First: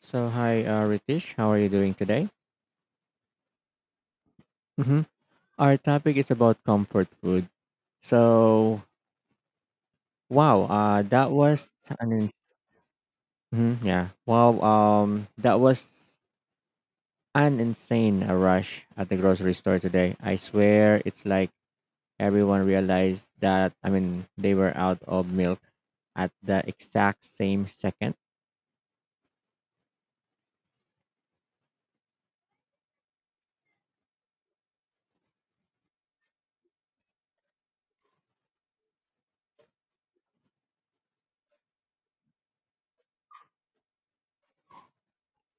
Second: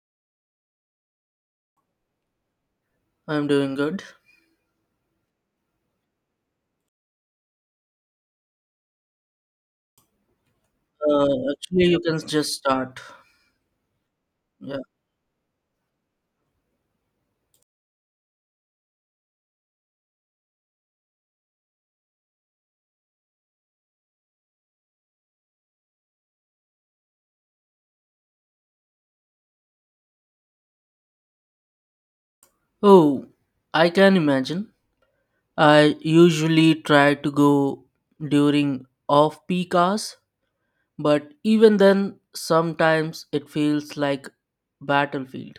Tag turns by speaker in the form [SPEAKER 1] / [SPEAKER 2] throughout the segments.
[SPEAKER 1] So, hi, Ritish. How are you doing today?
[SPEAKER 2] I'm doing good.
[SPEAKER 1] hmm Our topic is about comfort food. So, wow,
[SPEAKER 2] Uh,
[SPEAKER 1] that was
[SPEAKER 2] actually, you
[SPEAKER 1] an
[SPEAKER 2] can
[SPEAKER 1] ins-
[SPEAKER 2] just start.
[SPEAKER 1] mhm, yeah. Wow,
[SPEAKER 2] Yeah.
[SPEAKER 1] that was an insane rush at the grocery store today. I swear, it's like everyone realized that. They were out of milk at the exact same second.
[SPEAKER 2] Oh, I can imagine. I usually try to go during off peak hours, but even then, sometimes it feels like battlefield.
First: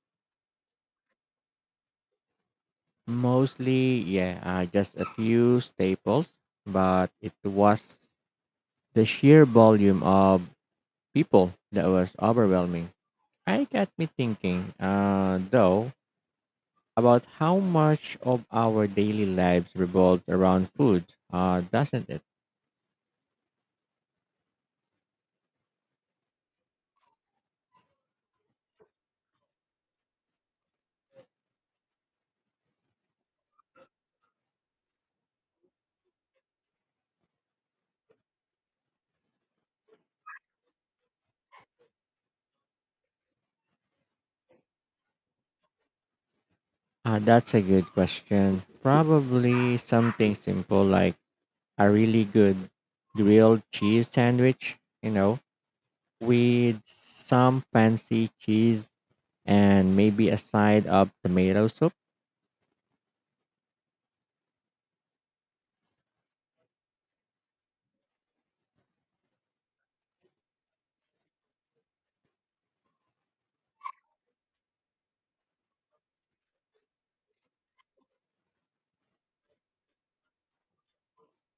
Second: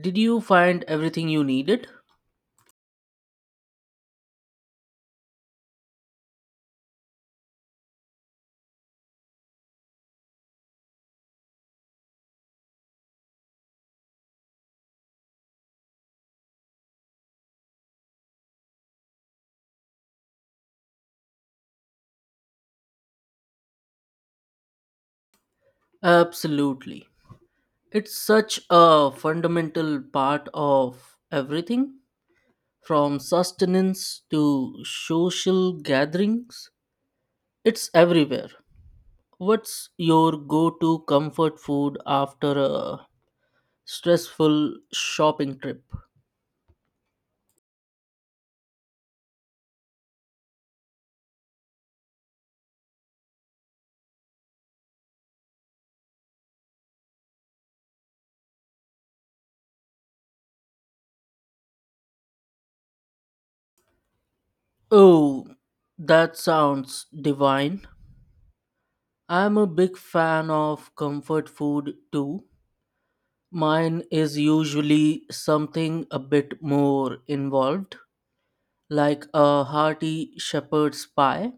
[SPEAKER 2] Did you find everything you needed?
[SPEAKER 1] Mostly, yeah, just a few staples, but it was the sheer volume of people that was overwhelming. I got me thinking, though, about how much of our daily lives revolves around food, doesn't it?
[SPEAKER 2] Absolutely. It's such a fundamental part of everything from sustenance to social gatherings. It's everywhere. What's your go to comfort food after a stressful shopping trip?
[SPEAKER 1] That's a good question. Probably something simple like a really good grilled cheese sandwich, you know, with some fancy cheese and maybe a side of tomato soup.
[SPEAKER 2] Oh, that sounds divine. I'm a big fan of comfort food too. Mine is usually something a bit more involved, like a hearty shepherd's pie.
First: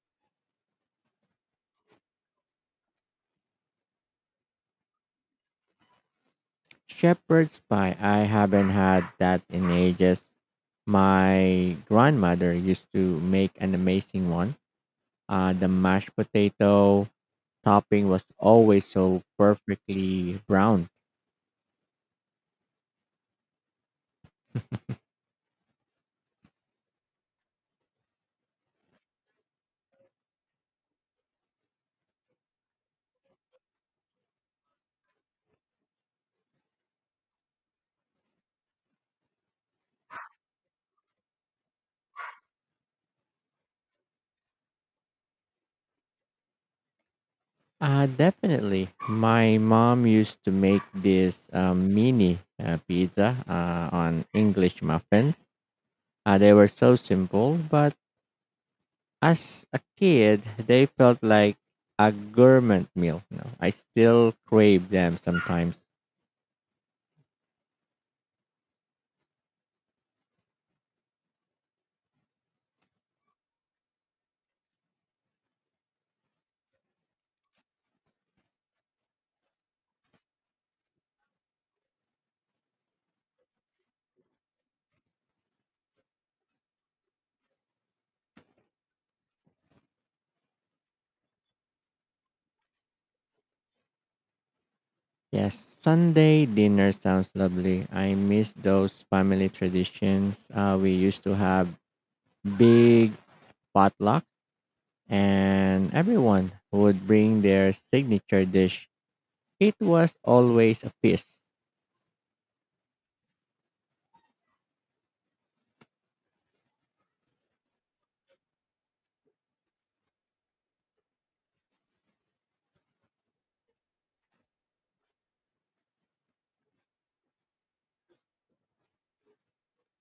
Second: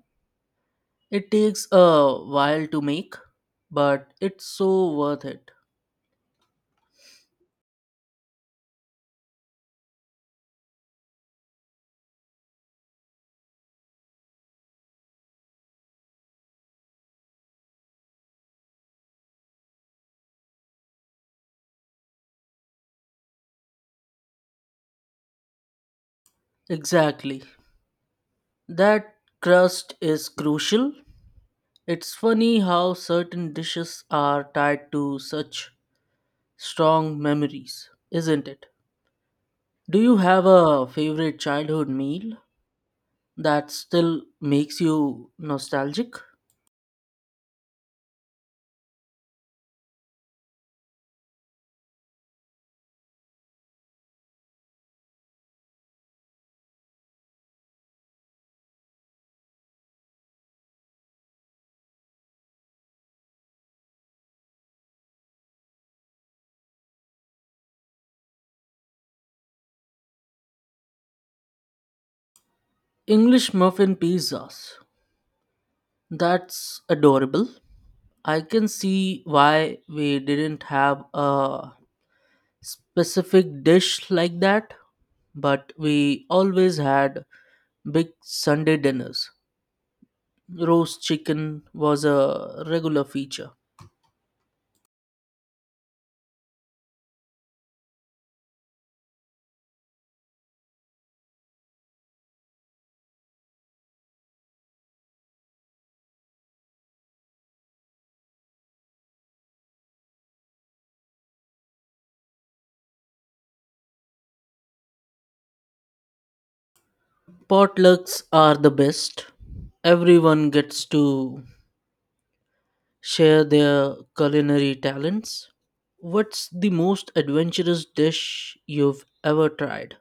[SPEAKER 2] It takes a while to make, but it's so worth it.
[SPEAKER 1] Shepherd's pie, I haven't had that in ages. My grandmother used to make an amazing one. The mashed potato topping was always so perfectly brown.
[SPEAKER 2] Exactly. That crust is crucial. It's funny how certain dishes are tied to such strong memories, isn't it? Do you have a favorite childhood meal that still makes you nostalgic?
[SPEAKER 1] Definitely. My mom used to make this mini pizza on English muffins. They were so simple, but as a kid, they felt like a gourmet meal. You know? I still crave them sometimes.
[SPEAKER 2] English muffin pizzas. That's adorable. I can see why we didn't have a specific dish like that, but we always had big Sunday dinners. Roast chicken was a regular feature.
[SPEAKER 1] Yes, Sunday dinner sounds lovely. I miss those family traditions. We used to have big potlucks, and everyone would bring their signature dish. It was always a feast.
[SPEAKER 2] Potlucks are the best. Everyone gets to share their culinary talents. What's the most adventurous dish you've ever tried?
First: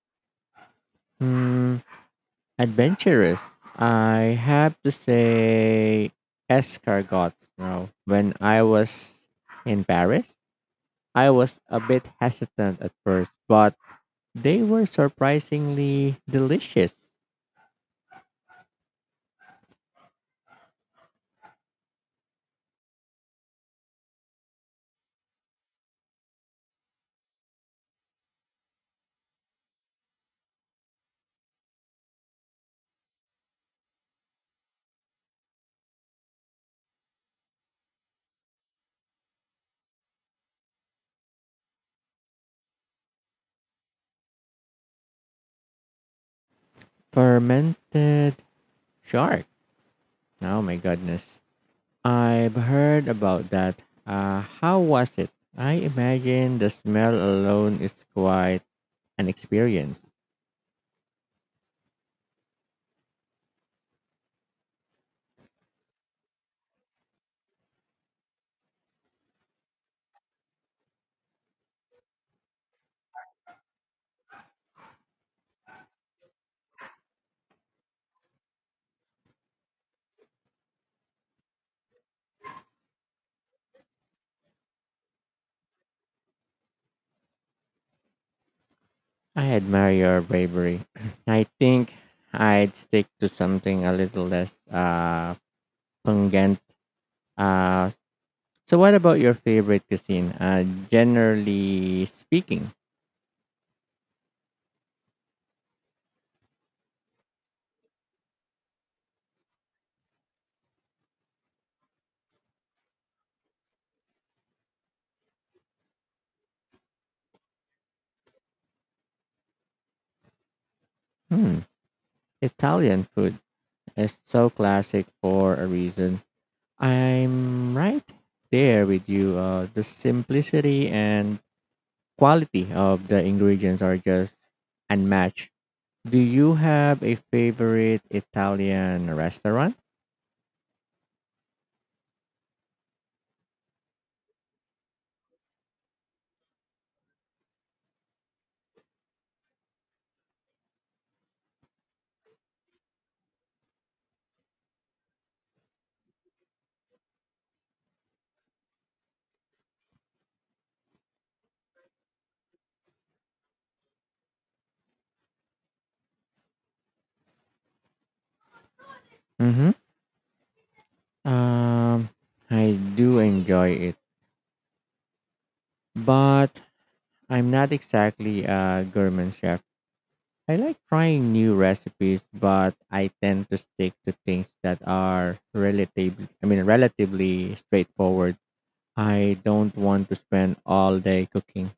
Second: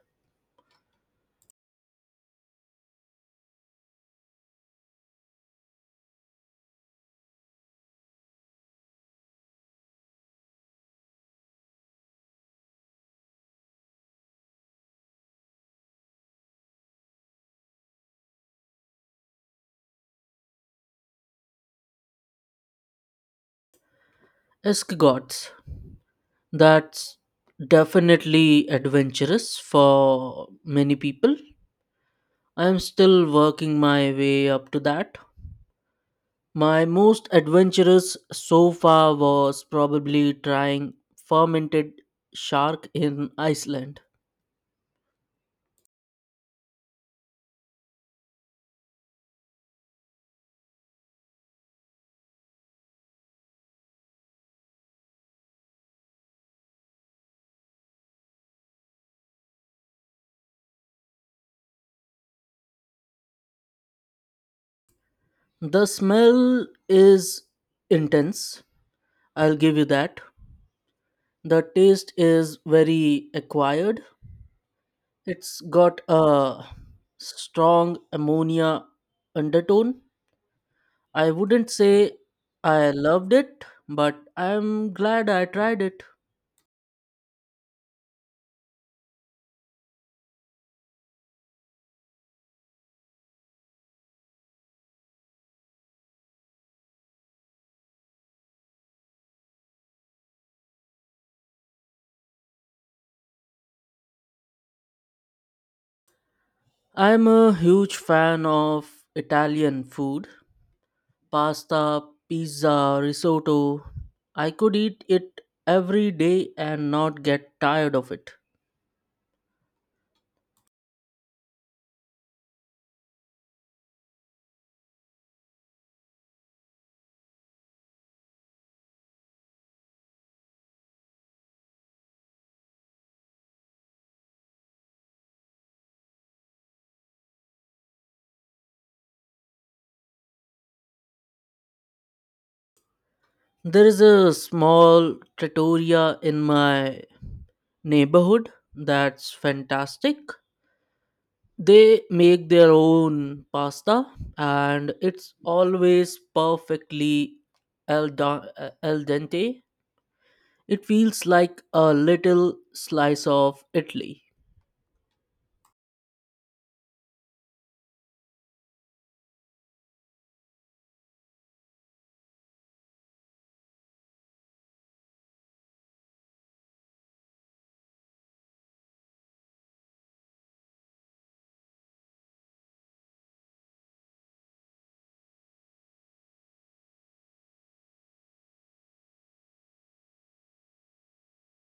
[SPEAKER 1] Hmm, adventurous. I have to say, escargots. Now, when I was in Paris, I was a bit hesitant at first, but they were surprisingly delicious.
[SPEAKER 2] Escargots. That's definitely adventurous for many people. I'm still working my way up to that. My most adventurous so far was probably trying fermented shark in Iceland.
[SPEAKER 1] Fermented shark. Oh my goodness. I've heard about that. How was it? I imagine the smell alone is quite an experience.
[SPEAKER 2] The smell is intense, I'll give you that. The taste is very acquired. It's got a strong ammonia undertone. I wouldn't say I loved it, but I'm glad I tried it.
[SPEAKER 1] I admire your bravery. I think I'd stick to something a little less pungent. Uh, so, what about your favorite cuisine? Generally speaking,
[SPEAKER 2] I'm a huge fan of Italian food pasta, pizza, risotto. I could eat it every day and not get tired of it.
[SPEAKER 1] hmm, Italian food is so classic for a reason. I'm right there with you. The simplicity and quality of the ingredients are just unmatched. Do you have a favorite Italian restaurant?
[SPEAKER 2] There is a small trattoria in my neighborhood that's fantastic. They make their own pasta and it's always perfectly al dente. It feels like a little slice of Italy.
[SPEAKER 1] Mm-hmm. Um, I do enjoy it, but I'm not exactly a gourmet chef. I like trying new recipes, but I tend to stick to things that are relatively straightforward. I don't want to spend all day cooking.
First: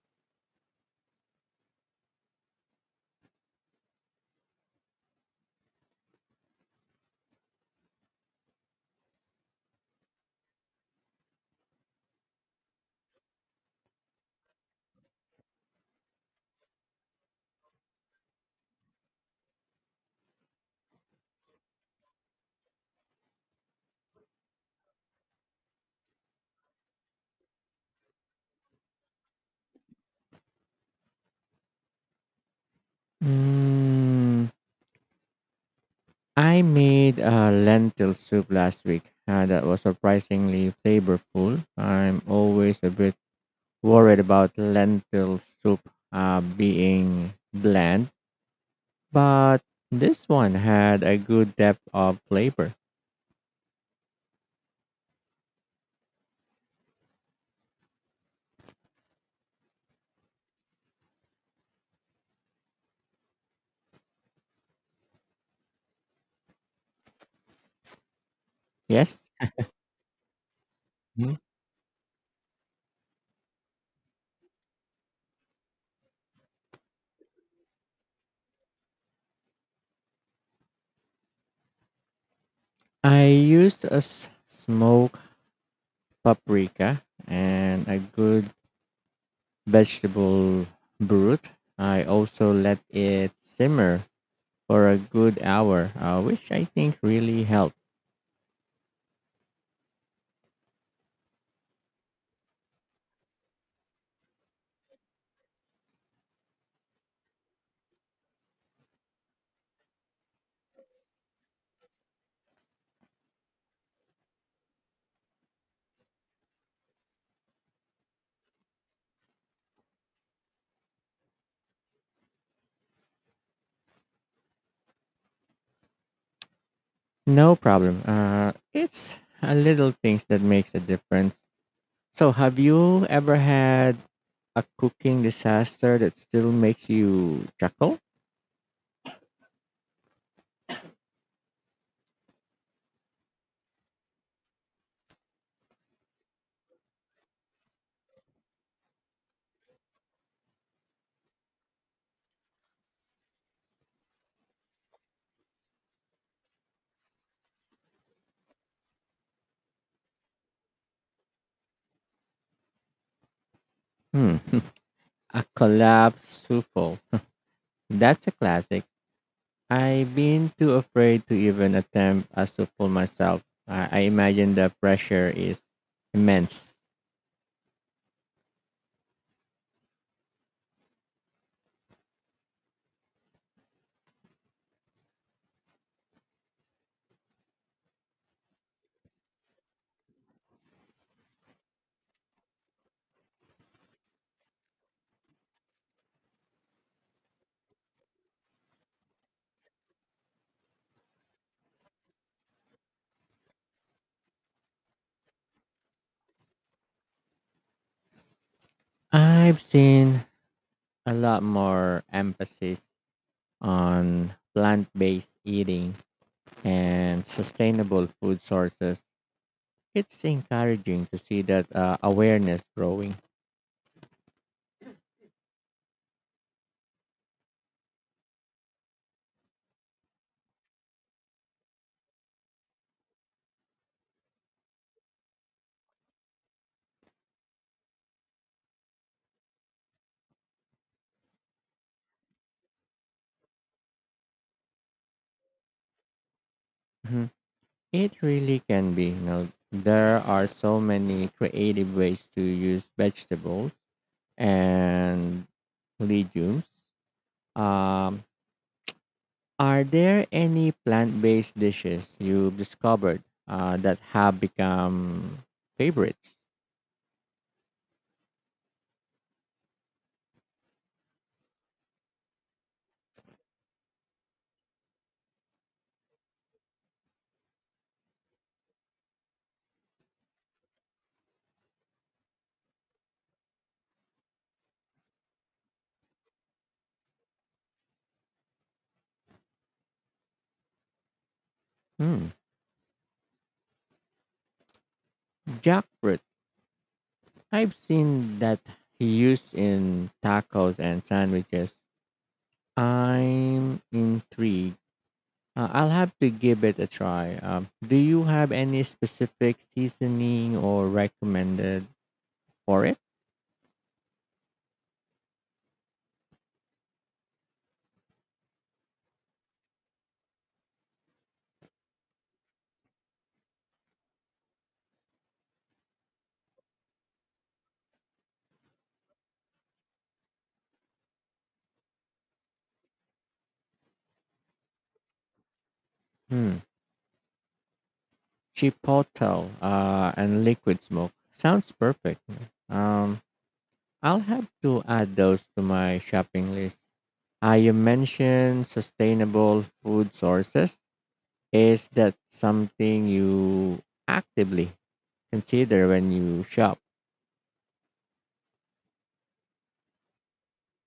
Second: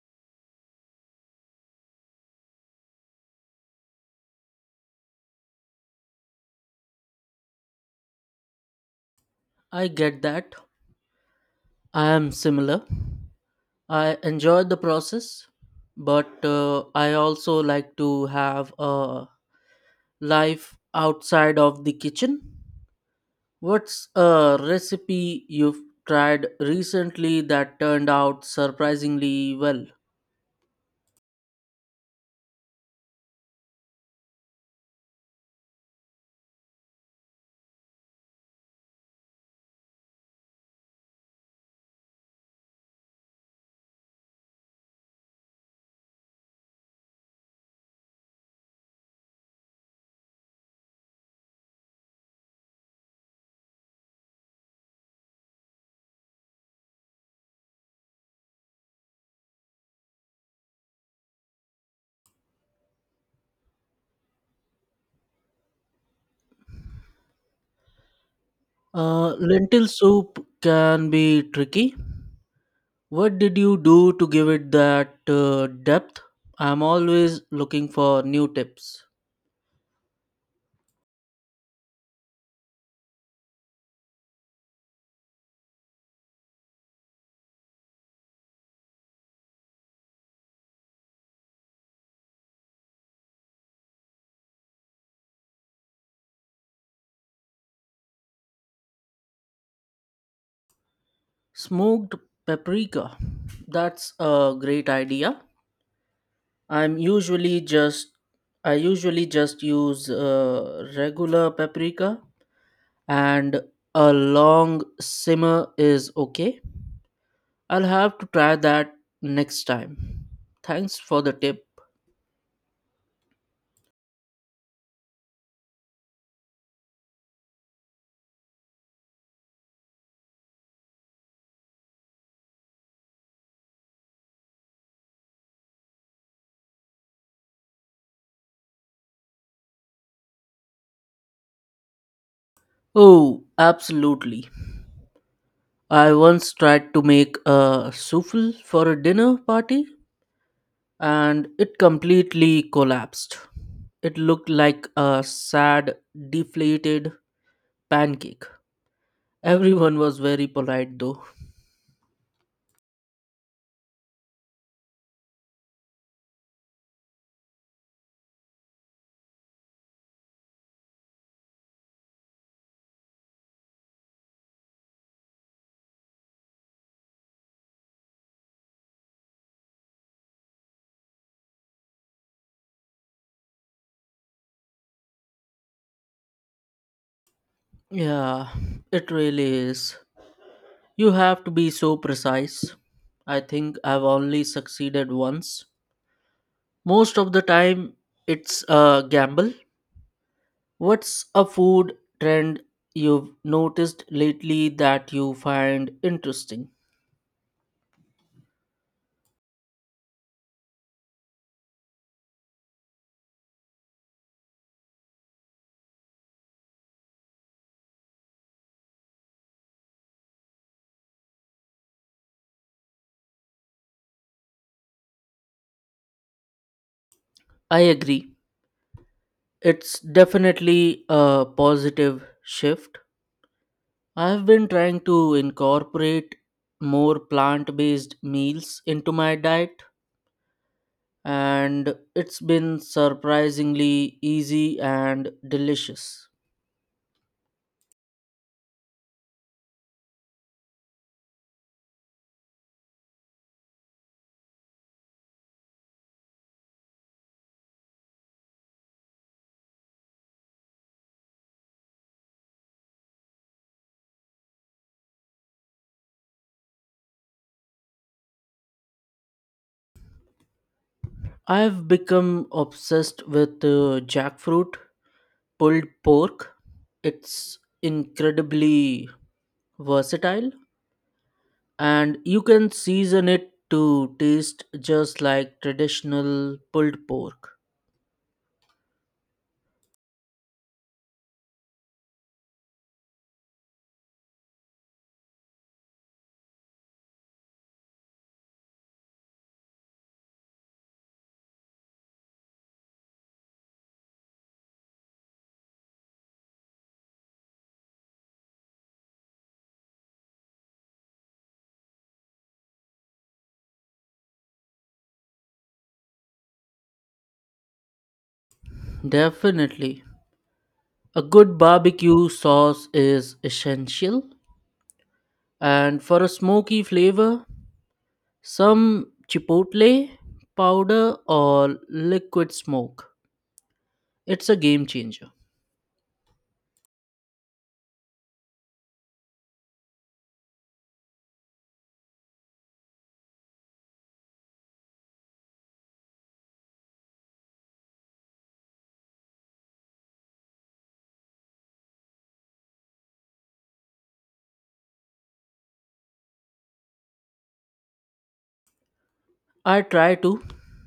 [SPEAKER 2] I get that. I am similar. I enjoy the process, but I also like to have a life outside of the kitchen. What's a recipe you've tried recently that turned out surprisingly well?
[SPEAKER 1] Mm, I made a lentil soup last week that was surprisingly flavorful. I'm always a bit worried about lentil soup being bland, but this one had a good depth of flavor. Yes,
[SPEAKER 2] Lentil soup can
[SPEAKER 1] Mm.
[SPEAKER 2] be tricky. What did you do to give it that depth? I'm always looking for new tips.
[SPEAKER 1] I used a smoked paprika and a good vegetable broth. I also let it simmer for a good hour, which I think really helped.
[SPEAKER 2] Smoked paprika. That's a great idea. I'm usually just I usually just use regular paprika and a long simmer is okay. I'll have to try that next time. Thanks for the tip.
[SPEAKER 1] No problem. It's a little things that makes a difference. So, have you ever had a cooking disaster that still makes you chuckle?
[SPEAKER 2] Oh, absolutely. I once tried to make a souffle for a dinner party and it completely collapsed. It looked like a sad, deflated pancake. Everyone was very polite though.
[SPEAKER 1] Hmm. A collapsed souffle. That's a classic. I've been too afraid to even attempt a souffle myself. I imagine the pressure is immense.
[SPEAKER 2] Yeah, it really is. You have to be so precise. I think I've only succeeded once. Most of the time, it's a gamble. What's a food trend you've noticed lately that you find interesting?
[SPEAKER 1] I've seen a lot more emphasis on plant based eating and sustainable food sources. It's encouraging to see that awareness growing.
[SPEAKER 2] I agree. It's definitely a positive shift. I've been trying to incorporate more plant based meals into my diet, and it's been surprisingly easy and delicious.
[SPEAKER 1] Mhm. It really can be. You know, there are so many creative ways to use vegetables and legumes. Um, are there any plant based dishes you've discovered that have become favorites?
[SPEAKER 2] I've become obsessed with jackfruit, pulled pork. It's incredibly versatile and you can season it to taste just like traditional pulled pork.
[SPEAKER 1] Hmm. Jackfruit. I've seen that he used in tacos and sandwiches. I'm intrigued. I'll have to give it a try. Do you have any specific seasoning or recommended for it?
[SPEAKER 2] Definitely. A good barbecue sauce is essential. And for a smoky flavor, some chipotle powder or liquid smoke. It's a game changer.
[SPEAKER 1] Hmm. Chipotle and liquid smoke. Sounds perfect. Um, I'll have to add those to my shopping list. You mentioned sustainable food sources. Is that something you actively consider when you shop?
[SPEAKER 2] I try to,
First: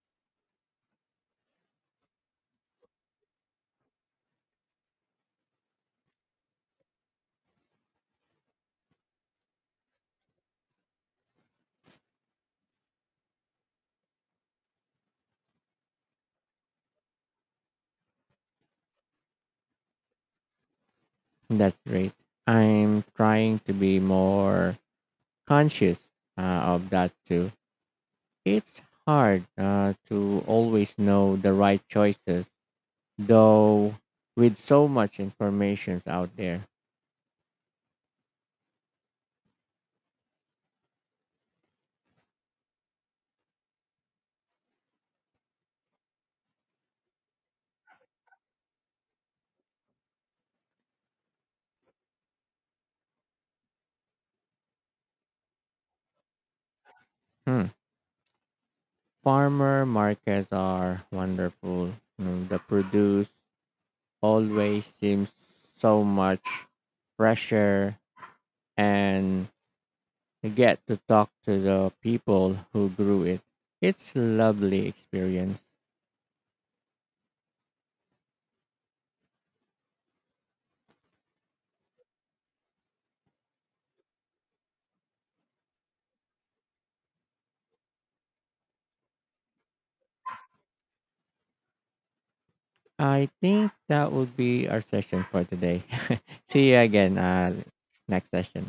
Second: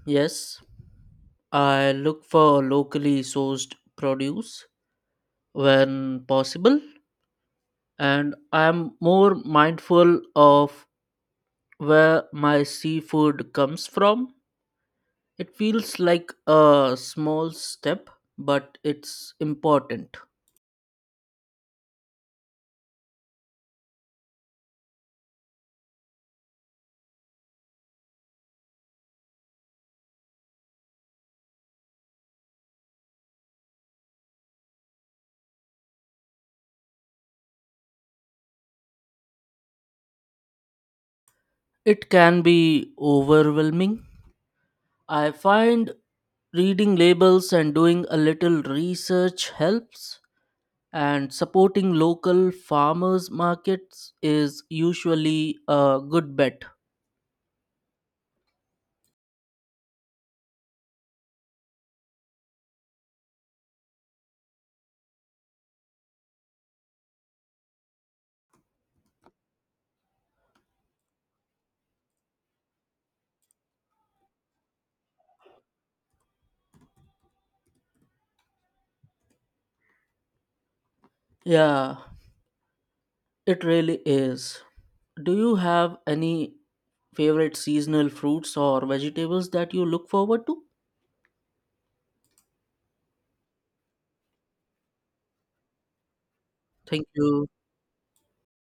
[SPEAKER 2] yes. I look for locally sourced produce when possible and I'm more mindful of where my seafood comes from. It feels like a small step, but it's important.
[SPEAKER 1] That's great. I'm trying to be more conscious of that too. It's hard to always know the right choices, though, with so much information out there.
[SPEAKER 2] It can be overwhelming. I find reading labels and doing a little research helps, and supporting local farmers' markets is usually a good bet.
[SPEAKER 1] Hmm. Farmer markets are wonderful. Mm, the produce always seems so much fresher and I get to talk to the people who grew it. It's a lovely experience.
[SPEAKER 2] Yeah, it really is. Do you have any favorite seasonal fruits or vegetables that you look forward to?
[SPEAKER 1] I think that would be our session for today. See you
[SPEAKER 2] Thank
[SPEAKER 1] again
[SPEAKER 2] you.
[SPEAKER 1] next session.